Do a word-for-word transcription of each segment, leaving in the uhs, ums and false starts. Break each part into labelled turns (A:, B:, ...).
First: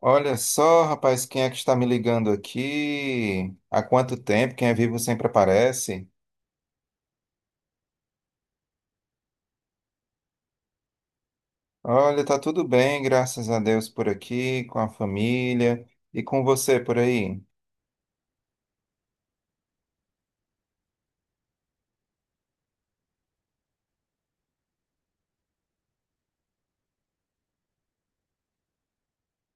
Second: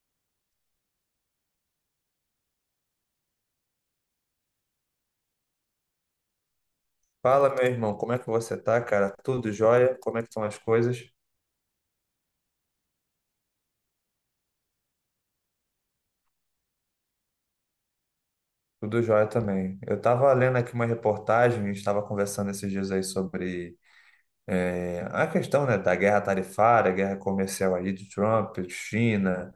A: Olha só, rapaz, quem é que está me ligando aqui? Há quanto tempo? Quem é vivo sempre aparece.
B: Fala, meu irmão, como é que você tá, cara? Tudo jóia? Como é que estão as coisas?
A: Olha, tá tudo bem, graças a Deus por aqui, com a família e com você por aí.
B: Tudo jóia também. Eu estava lendo aqui uma reportagem, a gente estava conversando esses dias aí sobre eh, a questão, né, da guerra tarifária, guerra comercial aí de Trump, China,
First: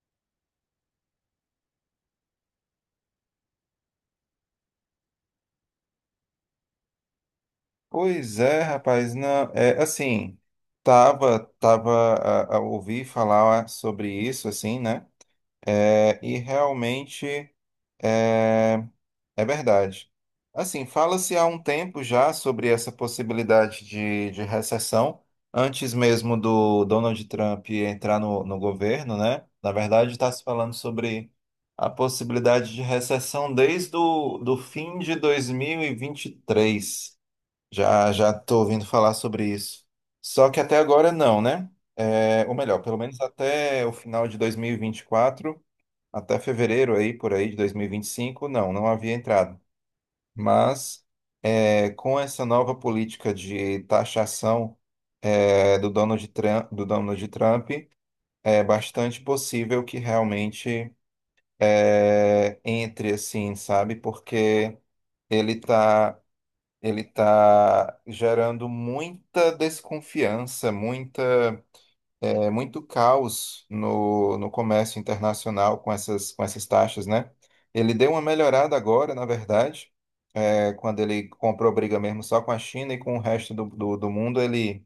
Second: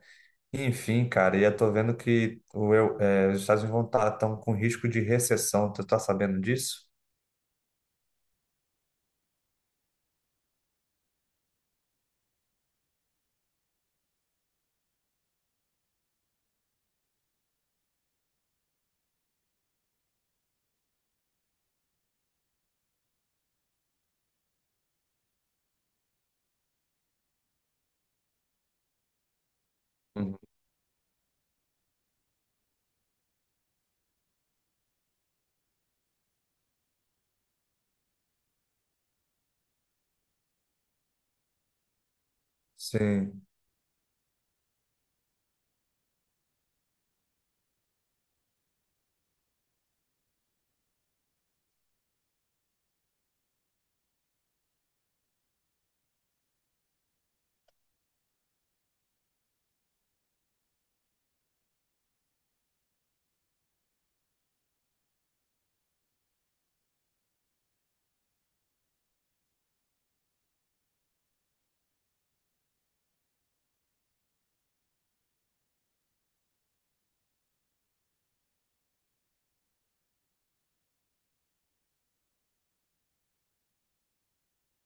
B: enfim, cara, e eu tô vendo que o, eu- eh, os Estados Unidos vão estar tão com risco de recessão. Tu tá sabendo disso?
A: Pois é, rapaz, não, é assim, tava, tava a, a ouvir falar sobre isso, assim, né? É, e realmente é, é verdade. Assim, fala-se há um tempo já sobre essa possibilidade de, de recessão, antes mesmo do Donald Trump entrar no, no governo, né? Na verdade, está
B: Uhum.
A: se falando sobre a possibilidade de recessão desde o do fim de dois mil e e vinte e três. Já já estou ouvindo falar sobre isso. Só que até agora não, né? É, ou melhor, pelo menos
B: Sim.
A: até o final de dois mil e e vinte e quatro, até fevereiro aí, por aí, de dois mil e e vinte e cinco. Não, não havia entrado. Mas é, com essa nova política de taxação é, do Donald Trump, do Donald Trump, é bastante possível que realmente é, entre assim, sabe? Porque ele tá, ele tá gerando muita desconfiança, muita, é, muito caos no, no comércio internacional com essas, com essas taxas, né? Ele deu uma melhorada agora, na verdade é quando ele comprou briga mesmo só com a China e com o resto do, do, do mundo, ele,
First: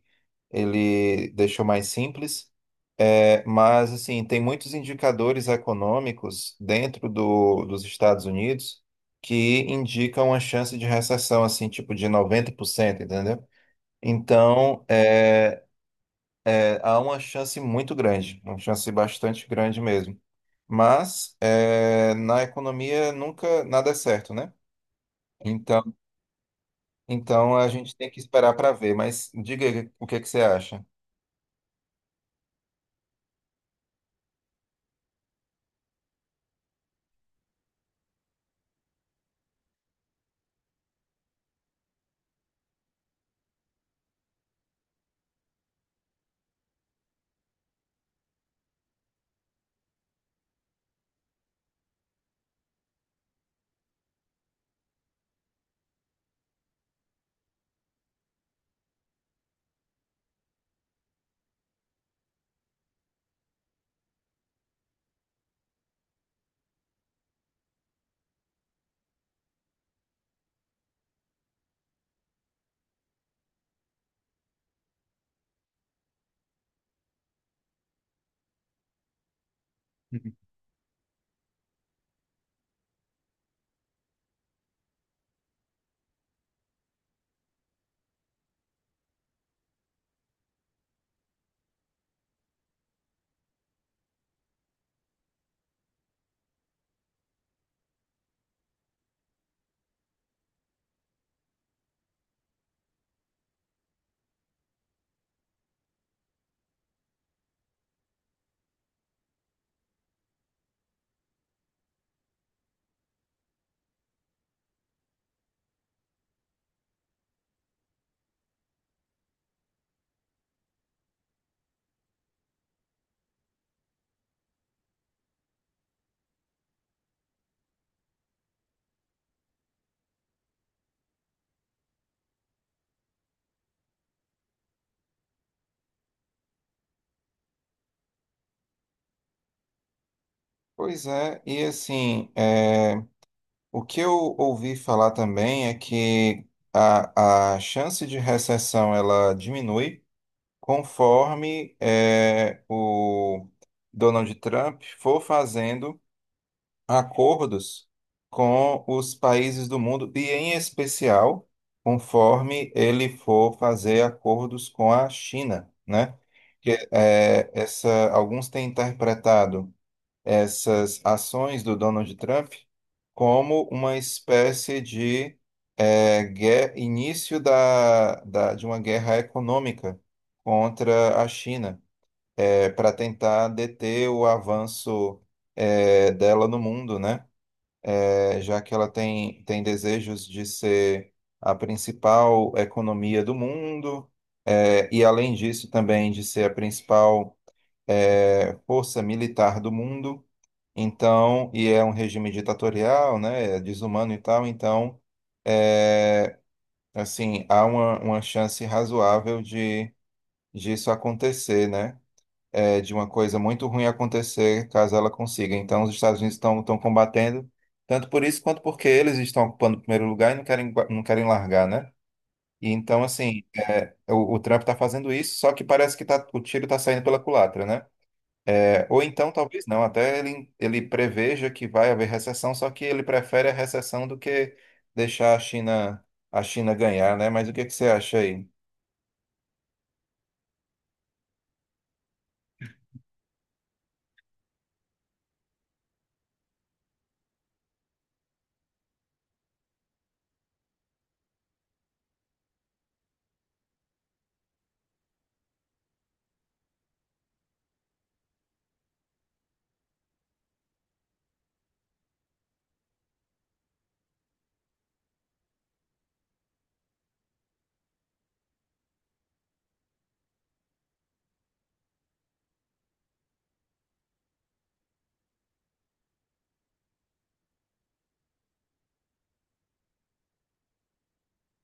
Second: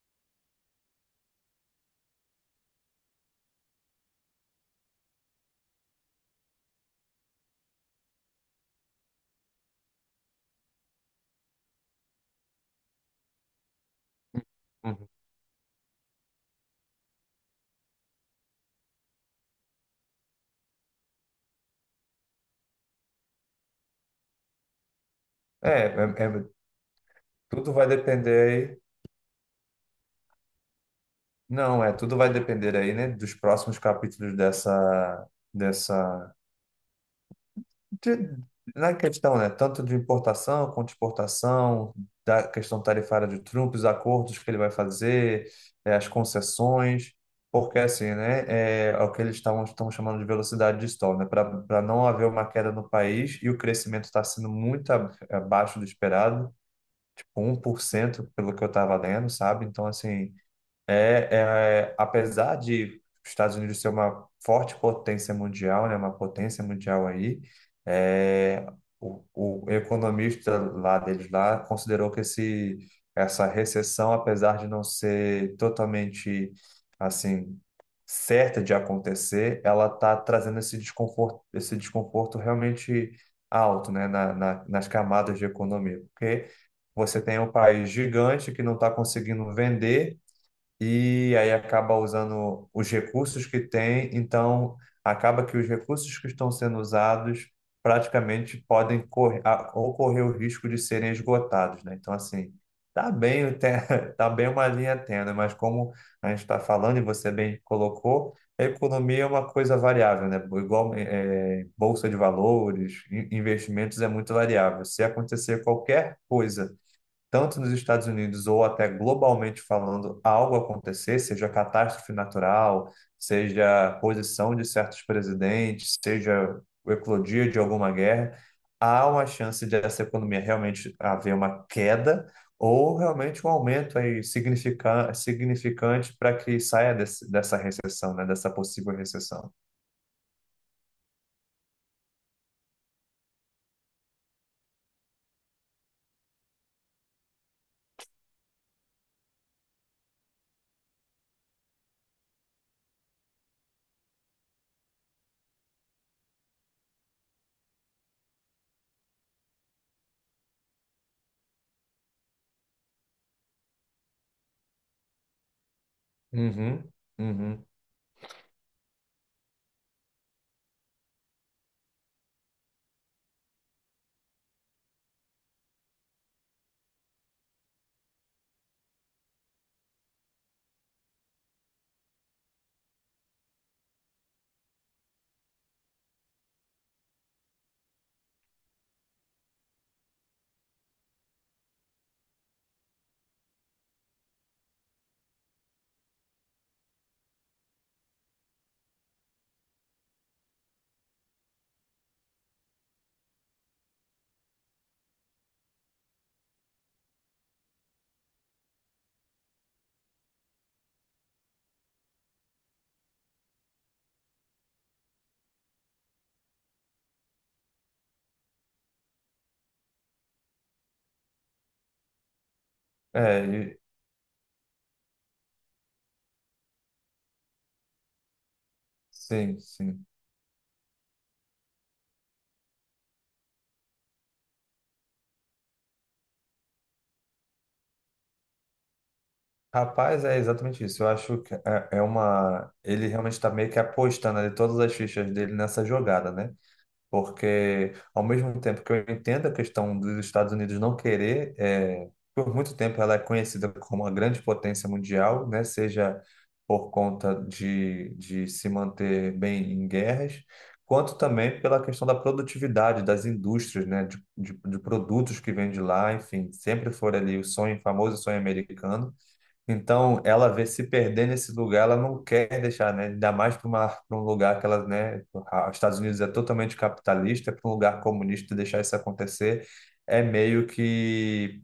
A: ele deixou mais simples. É, mas, assim, tem muitos indicadores econômicos dentro do, dos Estados Unidos que indicam uma chance de recessão, assim, tipo de noventa por cento, entendeu? Então,
B: Uhum.
A: é, é, há uma chance muito grande, uma chance bastante grande mesmo. Mas, é, na economia, nunca nada é certo, né?
B: É,
A: então
B: é- é-
A: Então a
B: Tudo vai
A: gente tem que
B: depender
A: esperar para
B: aí.
A: ver, mas diga aí o que que você acha.
B: Não, é, tudo vai depender aí, né, dos próximos capítulos dessa, dessa, de- na questão, né, tanto de importação quanto de exportação, da questão tarifária de Trump, os acordos que ele vai fazer, é, as concessões, porque assim, né, é, é o que eles estavam estão chamando de velocidade de stall, né, para não haver uma queda no país e o crescimento está sendo muito ab- abaixo do esperado, tipo um por cento pelo que eu estava lendo, sabe? Então, assim é, é, apesar de os Estados Unidos ser uma forte potência mundial, né, uma potência mundial aí, é, o, o economista lá deles lá considerou que esse, essa recessão, apesar de não ser totalmente assim certa de acontecer, ela está
A: Uhum.
B: trazendo esse desconforto, esse desconforto realmente alto, né, na, na, nas camadas de economia, porque você tem um país gigante que não está conseguindo vender e aí acaba usando os recursos que tem, então acaba que os recursos que estão sendo usados praticamente podem correr, a- ocorrer o risco de serem esgotados, né? Então, assim, tá bem, o te- tá bem uma linha tênue, mas como a gente está falando e você bem colocou, a economia é uma coisa variável, né? Igual eh, bolsa de valores, in- investimentos é muito variável. Se acontecer qualquer coisa tanto nos Estados Unidos ou até globalmente falando, algo acontecer, seja catástrofe natural, seja posição de certos presidentes, seja o eclodir de alguma guerra, há uma chance de essa economia realmente haver uma queda ou realmente um aumento aí significa- significante para que saia desse- dessa recessão, né, dessa possível recessão.
A: Pois é, e assim, é, o que eu ouvi falar também é que a, a chance de recessão ela diminui conforme é, o Donald Trump for fazendo acordos com os países do mundo, e em especial, conforme ele for fazer acordos com a China, né? Que,
B: Uhum.
A: é,
B: Uhum.
A: essa, alguns têm interpretado essas ações do Donald Trump como uma espécie de é, guer- início da, da, de uma guerra econômica contra a China, para tentar deter o avanço é, dela no mundo, né? é, já que ela tem, tem desejos de ser a principal economia do mundo, é, e além disso também de ser a principal é, força militar do mundo, então, e é um regime ditatorial, né, é desumano e tal, então, é, assim, há uma, uma chance razoável de disso acontecer, né? é, de uma coisa muito ruim acontecer caso ela consiga. Então, os Estados Unidos estão estão combatendo, tanto por isso quanto porque eles estão ocupando o primeiro lugar e não querem, gua- não querem largar, né? E então, assim,
B: É, e-
A: é, o, o Trump está fazendo isso, só que parece que tá, o tiro está saindo pela culatra, né? É, ou então,
B: sim,
A: talvez não,
B: sim.
A: até ele, ele preveja que vai haver recessão, só que ele prefere a recessão do que deixar a China, a China ganhar, né? Mas o que que você acha aí?
B: Rapaz, é exatamente isso. Eu acho que é é uma. Ele realmente está meio que apostando ali todas as fichas dele nessa jogada, né? Porque, ao mesmo tempo que eu entendo a questão dos Estados Unidos não querer, é, por muito tempo ela é conhecida como uma grande potência mundial, né? Seja por conta de, de se manter bem em guerras, quanto também pela questão da produtividade das indústrias, né? De, de, de produtos que vêm de lá, enfim, sempre foi ali o sonho, famoso sonho americano. Então, ela vê se perder nesse lugar, ela não quer deixar, né? Ainda mais para uma, para um lugar que ela, né? a- Os Estados Unidos é totalmente capitalista, para um lugar comunista deixar isso acontecer é meio que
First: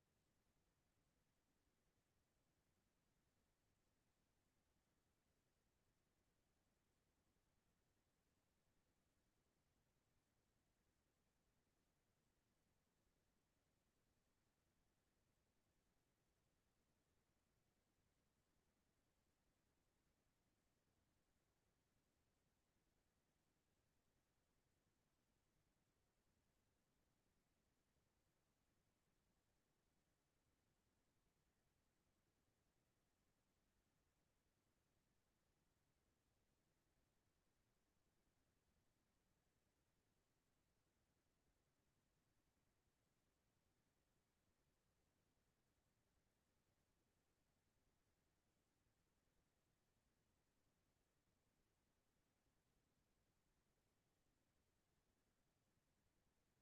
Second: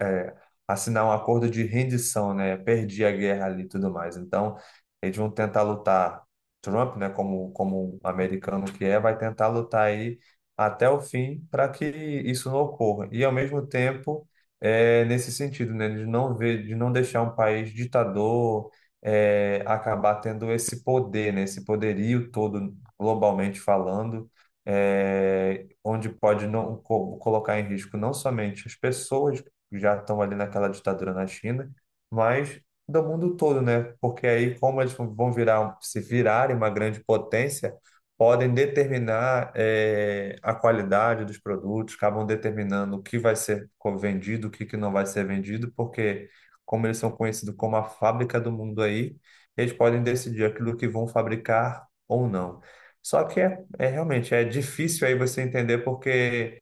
B: é, assinar um acordo de rendição, né? Perdi a guerra ali e tudo mais. Então, eles vão tentar lutar. Trump, né, como, como um americano que é, vai tentar lutar aí até o fim para que isso não ocorra. E, ao mesmo tempo, é, nesse sentido, né, de não ver, de não deixar um país ditador é, acabar tendo esse poder, né, esse poderio todo, globalmente falando. É, onde pode não co- colocar em risco não somente as pessoas já estão ali naquela ditadura na China, mas do mundo todo, né? Porque aí, como eles vão virar, um, se virarem uma grande potência, podem determinar eh, a qualidade dos produtos, acabam determinando o que vai ser co- vendido, o que que não vai ser vendido, porque como eles são conhecidos como a fábrica do mundo aí, eles podem decidir aquilo que vão fabricar ou não. Só que é, é realmente é difícil aí você entender porque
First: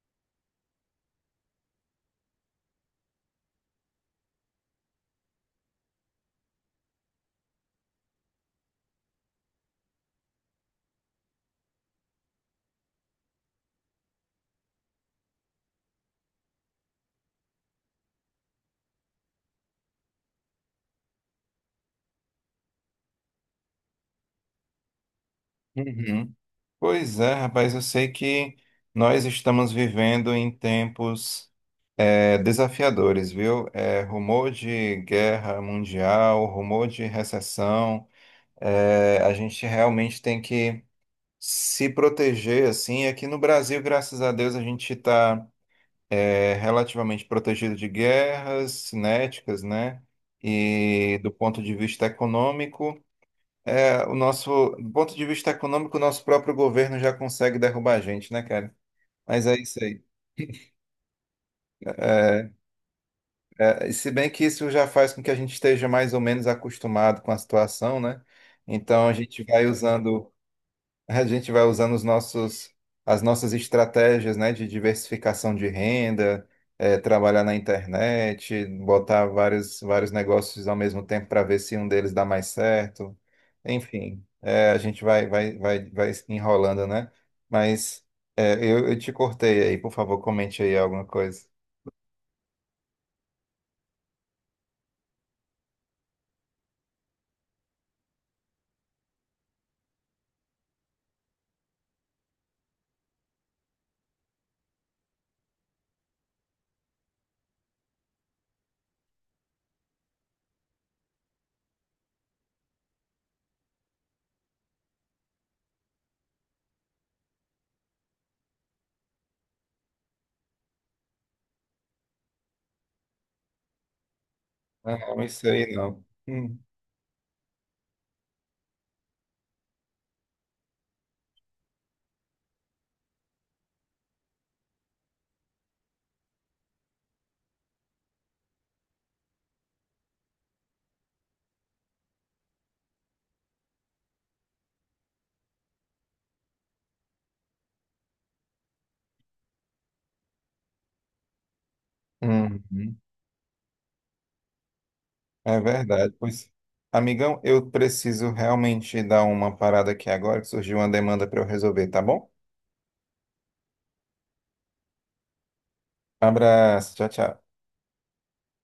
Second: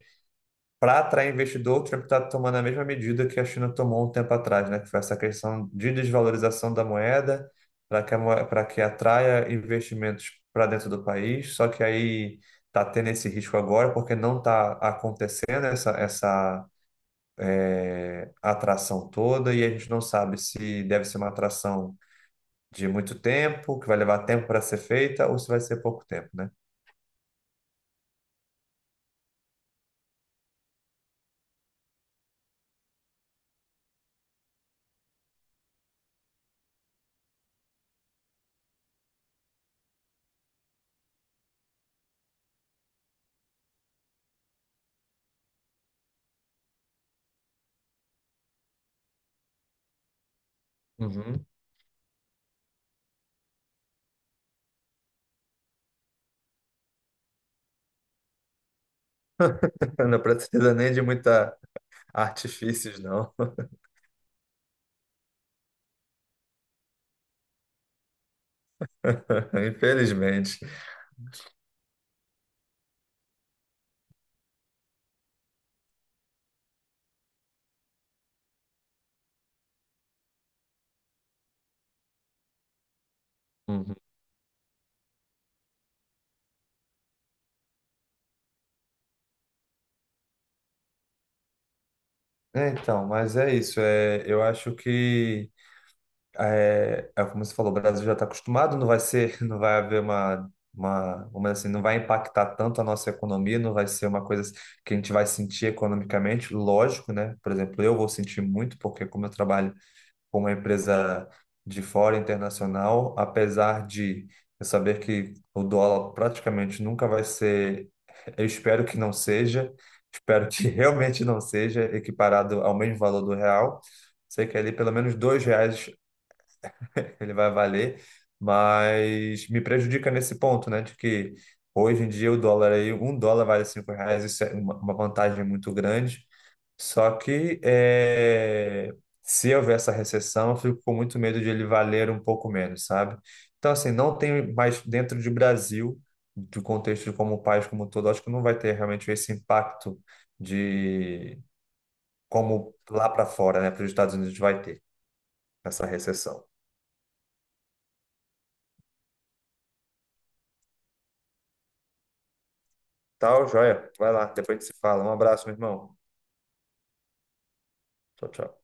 B: para atrair investidor, o Trump está tomando a mesma medida que a China tomou um tempo atrás, né? Que foi essa questão de desvalorização da moeda para que, a moe- pra que atraia investimentos para dentro do país. Só que aí está tendo esse risco agora, porque não está acontecendo essa, essa eh, atração toda, e a gente não sabe se deve ser uma atração de muito tempo, que vai levar tempo para ser feita, ou se vai ser pouco tempo,
A: Uhum.
B: né?
A: Pois é, rapaz, eu sei que nós estamos vivendo em tempos é, desafiadores, viu? É, rumor de guerra mundial, rumor de recessão, é, a gente realmente tem que se proteger, assim. Aqui no Brasil, graças a Deus, a gente está relativamente protegido de guerras cinéticas, né? E do
B: Uhum.
A: ponto de vista econômico, é, o nosso, do ponto de vista econômico, o nosso próprio governo já consegue derrubar a gente, né, cara? Mas é isso aí.
B: Não precisa nem de muita
A: É,
B: artifícios, não.
A: é, e se bem que isso já faz com que a gente esteja mais ou menos acostumado com a situação, né? Então a gente vai usando,
B: Infelizmente.
A: a gente vai usando os nossos, as nossas estratégias, né, de diversificação de renda, é, trabalhar na internet, botar vários, vários negócios ao mesmo tempo para ver se um deles dá mais certo.
B: Uhum.
A: Enfim, é, a gente vai, vai, vai, vai enrolando, né? Mas é, eu, eu te cortei aí, por favor, comente aí alguma coisa.
B: É, então, mas é isso. É, eu acho que é, é como você falou, o Brasil já está acostumado, não vai ser, não vai haver uma, uma, vamos dizer assim, não vai impactar tanto a nossa economia, não vai ser uma coisa que a gente vai sentir economicamente, lógico, né? Por exemplo, eu vou sentir muito, porque como eu trabalho com uma empresa de fora internacional, apesar de eu saber que o dólar praticamente nunca vai ser, eu espero que não seja, espero que realmente não seja equiparado ao mesmo valor do real. Sei que ali pelo menos
A: Não, não
B: dois
A: sei
B: reais
A: não. Hum,
B: ele vai valer, mas me prejudica nesse ponto, né, de que hoje em dia o dólar aí, um dólar vale cinco reais, isso é uma uma vantagem muito grande. Só que é, se houver essa recessão, eu fico com muito medo de ele valer um pouco menos, sabe? Então, assim, não tem mais dentro de Brasil, do contexto de como o país como um todo, acho que não vai ter realmente esse impacto de como
A: uhum.
B: lá para fora, né, para os Estados Unidos vai ter
A: É
B: essa
A: verdade.
B: recessão.
A: Pois, amigão, eu preciso realmente dar uma parada aqui agora, que surgiu uma demanda para eu resolver, tá bom?
B: Tal, joia? Vai lá, depois a gente se fala. Um abraço, meu irmão.
A: Abraço, tchau, tchau.
B: Tchau, tchau.